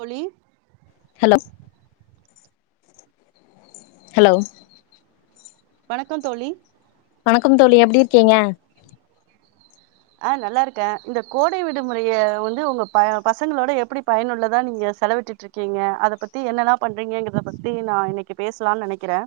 தோழி hello hello வணக்கொ தோழி வணக்கம் தோழி எப்டி இருக்கீங்க ஆ நல்லாருக்கே இந்த கோடை விடுமுறைய வந்து உங்க ப பசங்களோட எப்டி பயனுள்ளதா நீங்க செலவிட்டுட் இருக் கேங்க அதை பத்தி என்னெல்லா பண்றீங்க கிறத பத்தி நா இன்னைக்கு பேசலானு நெனைக்கிறே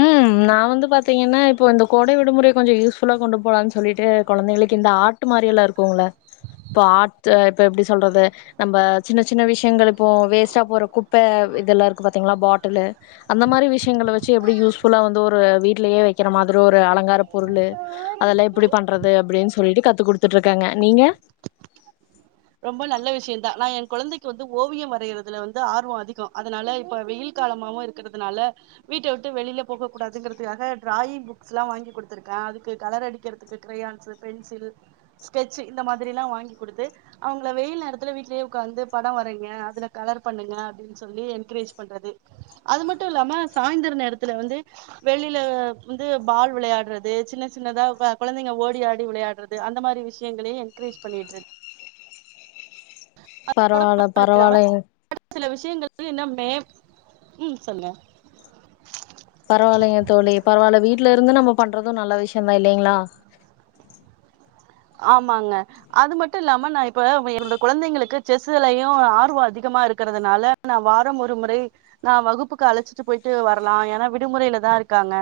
ம் நா வந்து பாத்திங்கன்னா இப்போ இந்த கோடை விடுமுறை கொஞ்சொ யூஸ்ஃபுல்லா கொண்டு போலான் சொல்லிட்டு கொழந்தைகளுக்கு இந்த ஆட்டு மாரி எல்லா இருக்குங்ள இப்ப ஆட்டு் இப்ப எப்டி சொல்றது நம்ப சின்ன சின்ன விஷயங்கள் இப்போ வேஸ்ட்டா போற குப்ப இதெல்லா இருக்கு பாத்திங்ளா பாட்டுலு அந்த மாரி விஷயங்கள வச்சு எப்டி யூஸ்புல்லா வந்து ஒரு வீட்லயே வக்கிற மாதுரு ஒரு அலங்கார பொருளு அதெல்லா எப்டி பண்றது அப்டின்னு சொல்லிட்டு கத்து குடுத்துட்டு இருக்கேங்க நீங்க ரொம்ப நல்ல விஷயந் தா நா எ கொழந்தைக்கு வந்து ஓவியம் வரைறதுல வந்து ஆர்வொ அதிகொ அதனால இப்ப வெயில் காலமாவு இருக் கிறதுனால வீட்ட விட்டு வெளில போக கூடாதுங்கிறதுகாக ட்ராயிங் புக்ஸ்லா வாங்கி குடுத்திருக்கே அதுக்கு கலர் அடிக்கிறதுக்கு கிரயான்ஸ்சு பென்சில் ஸ்கெட்சு இந்த மாதிரிலா வாங்கி் கொடுத்து அவுங்ள வெயில் நேரத்துல வீட்லயே உக்காந்து படொ வரைங்க அதுல கலர் பண்ணுங்க அப்டின்னு சொல்லி என்கரேஜ் பண்றது அது மட்டு இல்லாம சாய்ந்தர நேரத்துல வந்து வெளில வந்து பால் விளையாட்றது சின்ன சின்னதா கொழந்தைங்க ஓடி ஆடி விளையாடுறது து அந்த மாரி விஷயங்களையு என்கரேஜ் பண்ணிட்டு இருக் பரவால பரவால ஒரு சில விஷயங்களுக்கு இன்னமே உம் சொல்லுங்க பரவாயில்லங்க தோழி பரவாயில்ல வீட்ல இருந்து நம்ம பண்றதும் நல்ல விஷயந்தான் இல்லைங்களா ஆமாங்க அது மட்டும் இல்லாம நான் இப்ப என்னோட குழந்தைங்களுக்கு செஸ்லையும் ஆர்வம் அதிகமா இருக்கிறதுனால நான் வாரம் ஒரு முறை நான் வகுப்புக்கு அழைச்சிட்டு போயிட்டு வரலாம் ஏன்னா விடுமுறையில தான் இருக்காங்க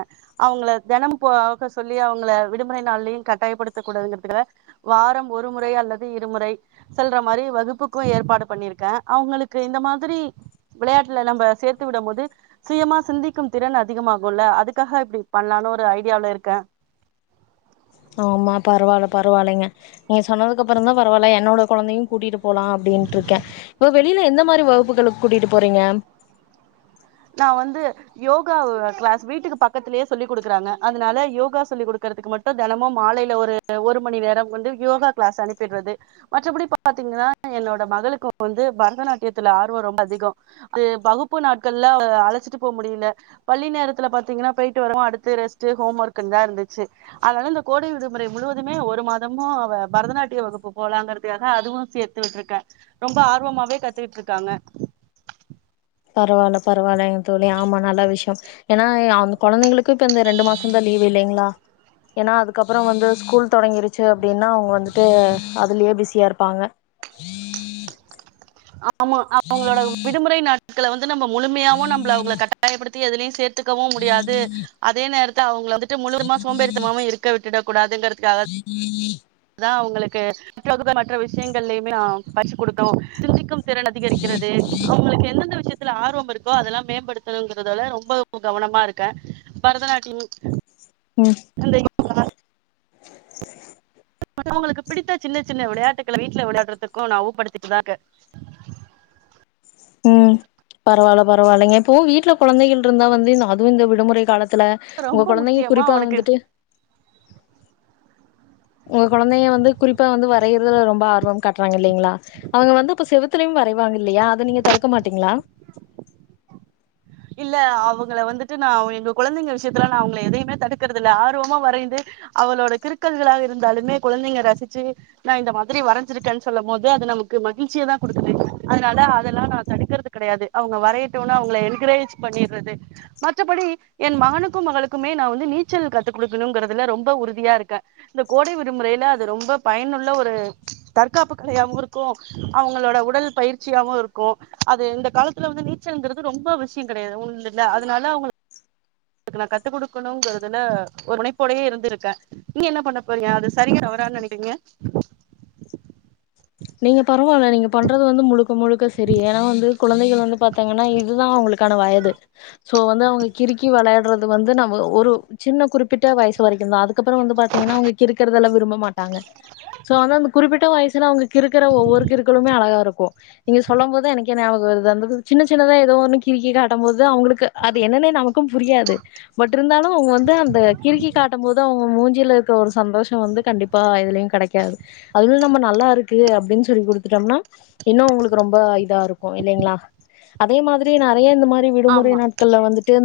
அவங்கள தினம் போக சொல்லி அவங்களை விடுமுறை நாள்லயும் கட்டாயப்படுத்தக் கூடாதுங்கறதுக்குல வாரம் ஒரு முறை அல்லது இருமுறை செல்ற மாரி வகுப்புக்கும் ஏற்பாடு பண்ணிருக்கேன் அவங்களுக்கு இந்த மாதிரி விளையாட்டுல எல்லாம் நம்ம சேர்த்து விடும் போது சுயமா சிந்திக்கும் திறன் அதிகமாகுல்ல அதுக்காக இப்படி பண்ணலான்னு ஒரு ஐடியாவில இருக்கேன் ஆ ஆமா பரவால்ல பரவாயில்லைங்க நீங்க சொன்னதுக்குப்புறம் தான் பரவால்ல என்னோட குழந்தையும் கூட்டிட்டு போலாம் அப்படின்ட்டு இருக்கேன் இப்ப வெளியில எந்த மாதிரி வகுப்புகளுக்கு கூட்டிட்டு போறீங்க நான் வந்து யோகா கிளாஸ் வீட்டுக்கு பக்கத்திலேயே சொல்லி கொடுக்குறாங்க அதனால யோகா சொல்லி் கொடுக்கறதுக்கு மட் டும் தினமும் மாலைல ஒரு ஒருமணி நேரம் வந்து யோகா கிளாஸ் அனுப்பிடுறது மற்றபடி பாத்தீங்கன்னா என்னோட மகளுக்கும் வந்து பரதநாட்டியத்துல ஆர்வம் ரொம்ப அதிகம் அது வகுப்பு நாட்கள்ல அழைச்சிட்டு போக முடியல பள்ளி நேரத்துல பாத்தீங்கன்னா போயிட்டு வரவும் அடுத்து ரெஸ்ட் ஹோம் ஒர்கு தான் இருந்துச்சு அதனால இந்த கோடை விடுமுறை முழுவதுமே ஒரு மாதமும் அவ பரதநாட்டிய வகுப்பு போலாங்கிறதுக்காக அதுவும் சேர்த் கத்து விட்டு இருக்கேன் ரொம்ப ஆர்வமாவே கத்துக்குட்டு இருக்காங்க பரவால்ல பரவால்ல என் தோழி ஆமாம் நல்ல விஷயம் ஏன்னா அந்த குழந்தைங்களுக்கும் இப்ப இந்த ரெண்டு மாசம் தான் லீவு இல்லைங்களா ஏன்னா அதுக்கப்பறோ வந்து ஸ்கூல் தொடங்கிருச்சி அப்டின்னா அவுங்க வந்துட்டு அதுலயே பிஸியா இருப்பாங்க [inaudible] ஆமா அவங்களோட விடுமுறை நாட்கள வந்து நம்ம முழுமையாவு நம்பள அவுங்கள கட்டாயப்படுத்தி எதுலயு சேத் துக்கவு முடியாது அதே நேரத்துல அவுங்கள வந்துட்டு முழுவதுமா சோம்பேறிதனமாவு இருக்க விட்டுடக்கூடாதுங்கிறதுக்காக [inaudible] அதா அவுங்களுக்கு புத்தகமற்ற விஷயங்கள்லயுமே பரிசு குடுக்கணு சிந்திக்கும் திறன் அதிகரிக்கிறது அவுங்களுக்கு எந்தெந்த விஷயத் துல ஆர்வம் இருக்கோ அதெல்லா மேம்படுத்தணுங்கிறதால ரொம்ப கவனமா இருக்கே பரதநாட்டியம் ம் அந்த மத்தவங்களுக்கு பிடித்த சின்ன சின்ன விளையாட்டுக்கள வீட்ல விளையாடுறதுக்கு ஞாபகப்படுத்தீட்டுதா இருக்கே ம் பரவால்ல பரவால்லைங்க இப்போ வீட்ல குழந்தைகள் இருந்தா வந்து அதுவு இந்த விடுமுறை காலத்துல உங்க ரொம்ப குழந்தைங்க முக்கியமா குறிப்பா அவனுக்கு வந்துட்டு உங்க குழந்தைங்க வந்து குறிப்பா வந்து வரையிறதுல ரொம்ப ஆர்வம் காட்டுறாங்க இல்லலைங்களா அவங்க வந்து இப்ப செவத்துலயும் வரை வாங்க இல்லையா அத நீங்க தடுக்க மாட்டீங்களா இல்ல அவுங்கள வந்துட்டு நா எங்க குழந்தைங்க விஷயத்துல நா அவுங்கள எதையுமே தடுக்கறது இல்லை ஆர்வமா வரைந்து அவளோட கிருக்கல்களாக இருந்தாலுமே குழந்தைங்க ரசிச்சி நா இந்த மாதிரி வரைஞ்சிருக்கேன்னு சொல்லும் போது அது நமக்கு மகிழ்ச்சிய தா குடுக்குது அதனால அதெல்லா நா தடுக்குறது கெடையாது அவுங்க வரையட்டுன்னு அவுங்கள என்கரேஜ் பண்ணிர்றது மற்றபடி என் மகனுக்கும் மகளுக்குமே நா வந்து நீச்சல் கத்து குடுக்கணுங்குறதுல ரொம்ப உறுதியா இருக்கே இந்த கோடை விடுமுறையில அது ரொம்ப பயனுள்ள ஒரு தற்காப்பு கலையாவு இருக்கு அவுங்களோட உடல் பயிற்சியாவு இருக்கு அது இந்த காலத்துல வந்து நீச்சல்ன்கிறது ரொம்ப விஷயங் கெடையாது உண்டுல அதுனால அவுங்களுக்கு நா கத்து குடுக்கணுங்குறதுல ஒரு முனைப்போடையே இருந்துருக்கே நீங்க என்ன பண்ண போறிங்க அது சரியா தவறான்னு நெனைக்கிறீங்க நீங்க பரவாயில்ல நீங்க பண்றது வந்து முழுக்க முழுக்க சரி ஏன்னா வந்து குழந்தைகள் வந்து பாத்தீங்கன்னா இதுதா அவுங்களுக்கான வயது சோ வந்து அவுங்க கிருக்கி விளையாட்றது வந்து நம்ம ஒரு சின்ன குறிப்பிட்ட வயசு வரைக்குந்தா அதுக்கப்பறோ வந்து பாத்தீங்கன்னா அவுங்க கிருக்குறதெல்லா விரும்ப மாட்டாங்க சோ வந்து அந்த குறிப்பிட்ட வயசுல அவுங்க கிருக்ற ஒவ்வொரு கிருக்களுமே அழகா இருக்கு நீங்க சொல்லும் போதா எனக்கே ஞாபக வருது அந்த சின்ன சின்னதா ஏதோ ஒன்னு கிருக்கி காட்டம் போது தா அவுங்களுக்கு அது என்னன்னே நமக்கு புரியாது பட் இருந்தாலு அவுங்க வந்து அந்த கிருக்கி காட்டம் போது அவுங்க மூஞ்சில இருக்குற ஒரு சந்தோஷோ வந்து கண்டிப் பா எதுலயு கெடைக்காது அதுலயு நம்ம நல்லா இருக் கு அப்டின்னு சொல்லி குடுத்துட்டோம்னா இன்னு அவுங்களுக்கு ரொம்ப இதா இருக்கு இல்லைங்ளா அதே மாதிரி நெறைய இந்த மாரி விடுமுறை ஆமா நாட்கள்ல வந்துட்டு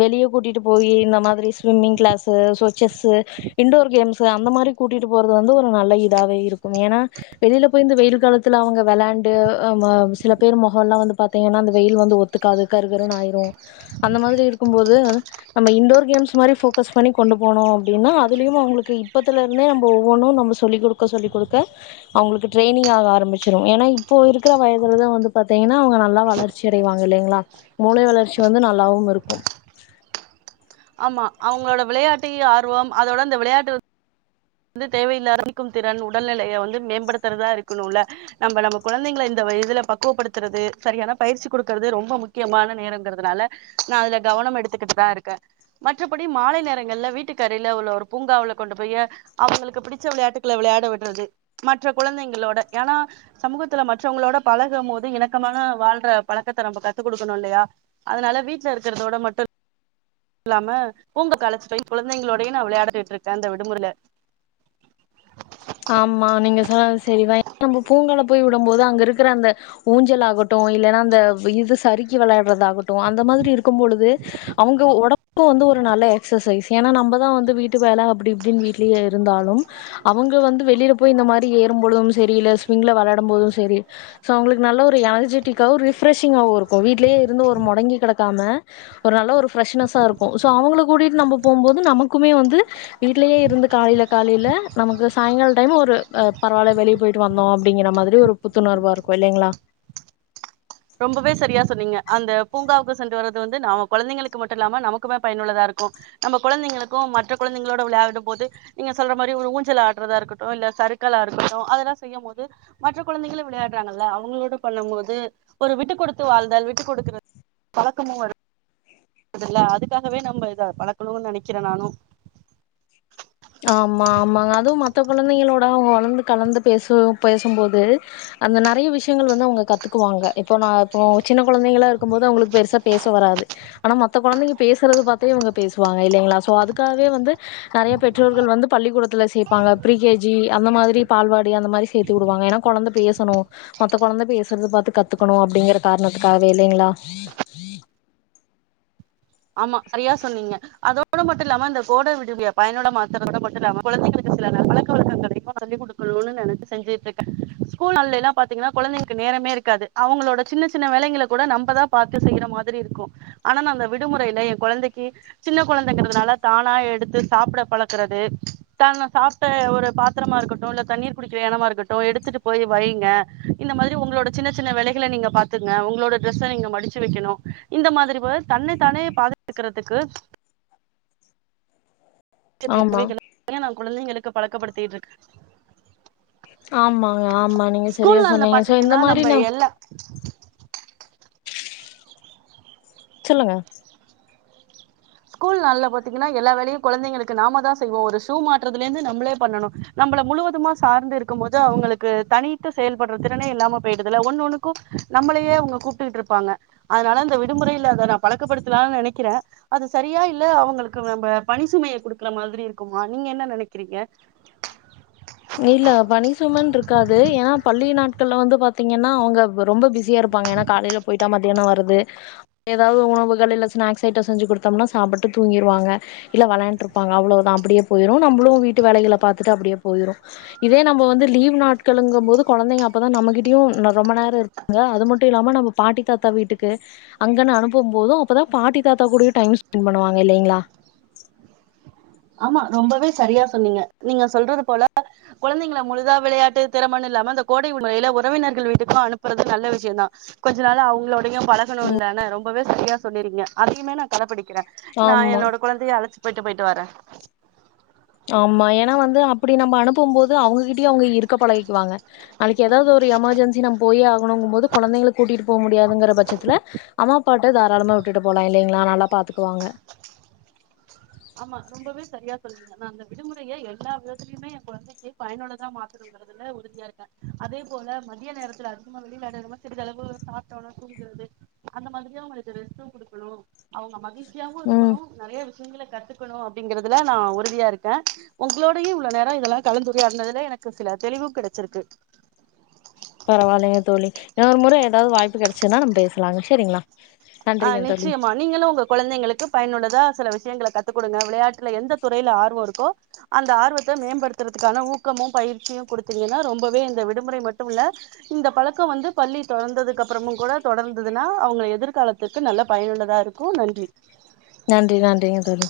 வெளிய கூட்டிட்டு போய் இந்த மாதிரி swimming class so chess indoor games அந்த மாரி கூட்டிட்டு போறது வந்து ஒரு நல்ல இதாவே இருக்கும் ஏன்னா வெளில போய் இந்த வெயில் காலத்துல அவுங்க வெளாண்டு ஆ சில பேர் முகல்லா வந்து பாத்தீங்கன்னா அந்த வெயில் வந்து ஒத் துக்காது கருகருன்னு ஆயிரு அந்த மாதிரி இருக்கும்போது நம்ம இன்டோர் கேம்ஸ் மாரி போக்கஸ் பண்ணி கொண்டு போனோ அப்டின்னா அதுலயும் அவுங்ளுக்கு இப்பத்துல இருந்தே நம்ப ஒவ்வொன்னு நம்ம சொல்லி குடுக்க சொல்லி் குடுக்க அவுங்களுக்கு ட்ரைனி்ங் ஆக ஆரம்பிச்சிரு ஏன்னா இப்போ இருக்குற வயதுலதா வந்து பாத்திங்கன்னா அவுங்க நல்லா வளர்ச் ச்செரி வாங்க இல்லேங்களா மூளை வளர்ச்சி வந்து நல்லாவு இருக்கு ஆமா அவுங்களோட விளையாட்டி ஆர்வம் அதோட அந்த விளையாட்டு வந்து தேவையில்லாத கணிக்கும் திறன் உடல்நிலைய வந்து மேம்படுத்துறதா இருக்குணுல நம்ப நம்ம கொழந்தைங்கள இந்த வயதுல பக்குவப்படுத்துறது சரியான பயிற்சி குடுக்குறது ரொம்ப முக்கியமான நேரங்கிறதுனால நா அதுல கவனம் எடுத்துக்கிட்டுதா ருக்கே மற்றபடி மாலை நேரங்கள்ல வீட்டுக்கரைல உள்ள ஒரு பூங்காவுல கொண்டு போய் அவுங்களுக்கு பிடிச்ச விளையாட்டுக்கள விளையாட விடுறது மற்ற கொழந்தைங்களோட ஏன்னா சமூகத்துல மற்றவங்களோட பழகம் போது இணக்கமான வாழ்ற பழக்கத்த நம்ப கத்து குடுக்கணு இல்லையா அதுனால வீட்ல இருக்கறதோட மட்டு இல்லாம பூங்காக்கழச்சு போய் கொழந்தைங்களோடயு நா விளயாடிட்டுருக்கே இந்த விடுமுறைல ஆமா நீங்க சொன்னது செரிதா நம்ம பூங்கால போய் விடும்போது அங்க இருக்குற அந்த ஊஞ்சல் ஆகட்டு இல்லைன்னா அந்த இது சரி க்கி விளையாட்றது ஆகட்டு அந்த மாதிரி இருக்கும் பொழுது அவுங்க ஒடம் இப்ப வந்து ஒரு நல்ல எக்சசைஸ் ஏன்னா நம்பதா வந்து வீட்டு வேல அப்டி இப்டின்னு வீட்லயே இருந்தாலும் அவுங்க வந்து வெளில போயி இந்த மாரி ஏறும்பொழுதும் செரி இல்ல ஸ்விங்ல வெளாடும் போதும் செரி ஸோ அவுங்ளுக்கு நல்ல ஒரு எனர்ஜிட்டிக்காவும் ஒரு ரிஃப்ரெஷிங்காவும் இருக்கு வீட்லயே இருந்து ஒரு மொடங்கி கெடக்காம ஒரு நல்ல ஒரு ஃப்ரெஷ்னஸா இருக்கும் ஸோ அவுங்கள கூட்டிட்டு நம்ம போம்போது நமக்குமே வந்து வீட்லயே இருந்து காலேல காலேல நமக்கு சாயங்கால டைம் ஒரு பரவால்ல வெளிய போயிட்டு வந்தோம் அப்டிங்கிற மாதிரி ஒரு புத்துணர்வா இருக்கும் இல்லைங்களா ரொம்பவே சரியா சொன்னீங்க அந்த பூங்காவுக்கு சென்று வர்றது வந்து நாம கொழந்தைங்களுக்கு மட்டு இல்லாம நமக்குமே பயனுள்ளதாருக்கு நம்ப கொழந்தைங்களுக்கும் மற்ற கொழந்தைங்களோட வெளயாடும் போது நீங்க சொல்றா மாரி ஒரு ஊஞ்சல் ஆட்ரதா இருக்கட்டு இல்ல சறுக்காலா இருக்கட்டும் அதெல்லா செய்யும் போது மற்ற கொழந்தைங்களா வெளையாட்றாங்கல்ல அவுங்களோட பண்ணும் போது ஒரு விட்டு குடுத்து வாழ்தல் விட்டு குடுக்குறத் பழக்கமும் வரும் இதுல்ல அதுக்காகவே நம்ம இத பழக்கணுனு நெனைக்றே நானும் ஆம்மா ஆம்மாங்க அதுவும் மத்த கொழந்தைங்களோட அவுங்க வளந்து கலந்து பேச பேசும்போது அந்த நெறைய விஷயங்கள் வந்து அவுங்க கத்துக்குவாங்க இப்போ நா இப்போ சின்ன கொழந்தைங்களா இருக்கும்போது அவுங்களுக்கு பெருசா பேச வராது ஆனா மத்த கொழந்தைங்க பேசுறது பாத்தே இவுங்க பேசுவாங்க இல்லைங்களா சோ அதுக்காகவே வந்து நெறைய பெற் றோர்கள் வந்து பள்ளிக்கூடத்ல சேப்பாங்க ப்ரீ கே ஜி அந்த மாதிரி பால்வாடி அந்த மாதிரி சேத்து விடுவாங்க ஏன்னா கொழந்த பேசணு மத்த கொழந்த பேசுறது பாத்து கத்துக்கனு அப்டிங்கற காரணத்துக்காகவே இல்லைங்களா ஆமா சரியா சொன்னீங்க அதோட மட்டுல்லாம இந்த கோட விடுபிய பயனுள்ள மாத்திரது மட்டுமில்லாம [inaudible] கொழந்தைகளுக்கு சில நல்ல பழக்க வழக்கங்களை சொல்லி குடுத் சொல்லணு நெனச்சு செஞ்சுட்டுருக்கே ஸ்கூல் நாளலெல்லாம் பாத்தீங்கன்னா கொழந்தைளுக்கு நேரமே இருக்காது அவுங்களோட சின்ன சின்ன வேலைங்கள கூட நம்மதா பாரத்து செய்யிற மாதிரிருக்கு ஆனா அந்த விடுமுறைலே ஏ கொழந்தக்கீ சின்ன கொழந்தங்கிறதுனால தானா எடுத்து சாப்ட பழக்குறது தானா சாப்ட்ட ஒரு பாத்திரமா இருக்கட்டு இல்ல தண்ணீர் குடிக்கிற ஏனம்மா இருக்கட்டு எடுத்துட்டு போய் வைங்க இந்த மாதிரி உங்களோட சின்ன சின்ன வேலைகள நீங்க பாத்துங்க உங்களோட டிரஸ்ஸ நீங்க மடிச்சு வக்கணு இந்த மாதிரி வோர் தன்னை தானே பாதுக்கிறதுக்கு சுய ஆமா தேவைகள நானே நா குழந்தைகளுக்கு பழக்கப்படுத்திட்டு ருக்கே ஆமாங்க ஆமா நீங்க செரியா நாள்ல சொன்னீங்க இந்த பாத்தீங்கன்னா மாதிரி நம்ம நா [unintelligible] சொல்லுங்க ஸ்கூல் நாள்ல பாத்தீங்கன்னா எல்லா வேலையு குழந்தைங்களுக்கு நாம தா செய்வோ ஒரு ஷூ மாட்றதுலிருந்து நம்மளே பண்ணணு நம்மள முழுவதுமா சார்ந்து இருக்கும் போது அவங்களுக்கு தனித்து செயல்படுற திறனே இல்லாம போயி்டுதுல்ல ஒண்ணொண்னு நம்மளையே அவங்க கூப்ட்டுட்டு இருப்பாங்க அதனால இந்த விடுமுறைலே அத நா பழக்கப்படுத்தலானு நெனைக்கிறே அது சரியா இல்ல அவங்களுக்கு நம்ம பணிசுமைய குடுக்குற மாதிரி இருக்குமா நீங்க என்ன நெனைக்கிறீங்க இல்ல பனிசுமனு இருக்காது ஏன்னா பள்ளி நாட்கள்ல வந்து பாத்தீங்கன்னா அவங்க ரொம்ப பிசி பிஸியா இருப்பாங்க ஏனா காலைய போயிட்டா மத்தியானோ வருது ஏதாவது உணவுகல் இல்ல ஸ்நாக்ஸ் ஐட்டம் செஞ்சு கொடுத்தோம்னா சாப்ட்டு தூங்கிடுவாங்க இல்ல விளையாண்ட்டு இருப்பாக அவ்ளோத அப்டியே போயிரு நம்மளு வீட்டு வேலைகள பாத்துட்டு அப்டியே போயிரு இதே நம்ம வந்து லீவ் நாட்களுங்கும்போது கொழந்தைங்க அப்பதா நமகிட்டயு ரொம்ப நேரோ இரு அ அது மட்டு இல்லாம நம்ம பாட்டி தாத்தா வீட்டுக்கு அங்கன்னு அனுப்பு போது அப்பதா பாட்டி தாத்தா கூடயு டைம் ஸ்பெண்ட் பண்ணுவாங்க இல்லைங்களா ஆமா ரொம்பவே சரியா சொன்னீங்க நீங்க சொல்றது போல கொழந்தைங்கள முழுதா வெளயாட்டு திறமன்னு இல்லாம அந்த கோடை முறையில உறவினர்கள் வீட்டுக்கு அனுப்புறது நல்ல விஷயோ தா கொஞ்ச நாள் அவுங்களோட பழகணு இல்ல ன ரொம்பவே சரியா சொன்னீங்க அதயுமே நா கடபிடிக்குறே நா ஆமா என்னோட கொழந்தய அழச்சு போயிட்டு போயிட்டு வாரே ஆமா ஏன்னா வந்து அப்டி நம்ம அனுப்பு போது அவுங்ககிட்டயு அவுங்க இருக்க பழகிக்குவாங்க நாளைக்கு ஏதாவது ஒரு எமர்ஜென்சி நம்ம போயே ஆகணுங்கும்போது கொழந்தைங்கள கூட்டிட்டு போக முடியாதுங்கிற பட்சத்தில அவ பாட்டு தாராளமா விட்டுட்டு போலா இல்லைங்களா நல்லா பாத்துக்குவாங்க ஆமா ரொம்பவே சரியா சொல்றீங்க நா அந்த விடுமுறய எல்லா விதத்துலயுமே என் கொழந்தைக்கு பயனுள்ளதா மாத்து இக்றதுல உறுதியா இருக்கே அதே போல மதிய நேரத்தில் அதிகமா [unintelligible] வெளிநாடு சிறிதளவு சாப் தூங்குறது அந்த மாதிரியே அவங்களுக்கு ரெஸ்ட்டு கொடுக்கணு அவுங்க மகிழ்ச்சி யாவு ம் இருக்கணு நெறயா விஷயங்கள கத்துக்கணு அப்டிங்றதுல நா உறுதியா இருக்கே உங்களோடயே இவ்ளோ நேரோ இதெல்லா கலந்து உரையாடுனதுல எனக்கு சில தெளிவு கெடச்ருக்கு பரவாயில்லங்க தோழி இன்னொரு முற ஏதாவது வாய்ப்பு கெடச்சதுன்னா நம்ம பேசலாங்க செரிங்களா ஆ‌ நிச்சயமா நீங்களு ஒங்க கொழந்தைங்களுக்கு பயனுள்ளதா சில விஷயங்கள கத்து கொடுங்க வெளயாட்டுல எந்த துறயில ஆர்வோ இருக்கோ அந்த ஆர்வத்த மேம்படுத்துறதுக்கான ஊக்கமு பயிற்சியு கொடுத்தீங்கன்னா ரொம்பவே இந்த விடுமுறை மட்டுமில்ல இந்த பழக்கோ வந்து பள்ளி தொடர்ந்ததுக்கு அப்புறமு கூட தொடர்ந்ததுன்னா அவுங்க எதிர்காலத் க்கு நல்ல பயனுள்ளதா இருக்கு நன்றி நன்றி நன்றிங்க தோழி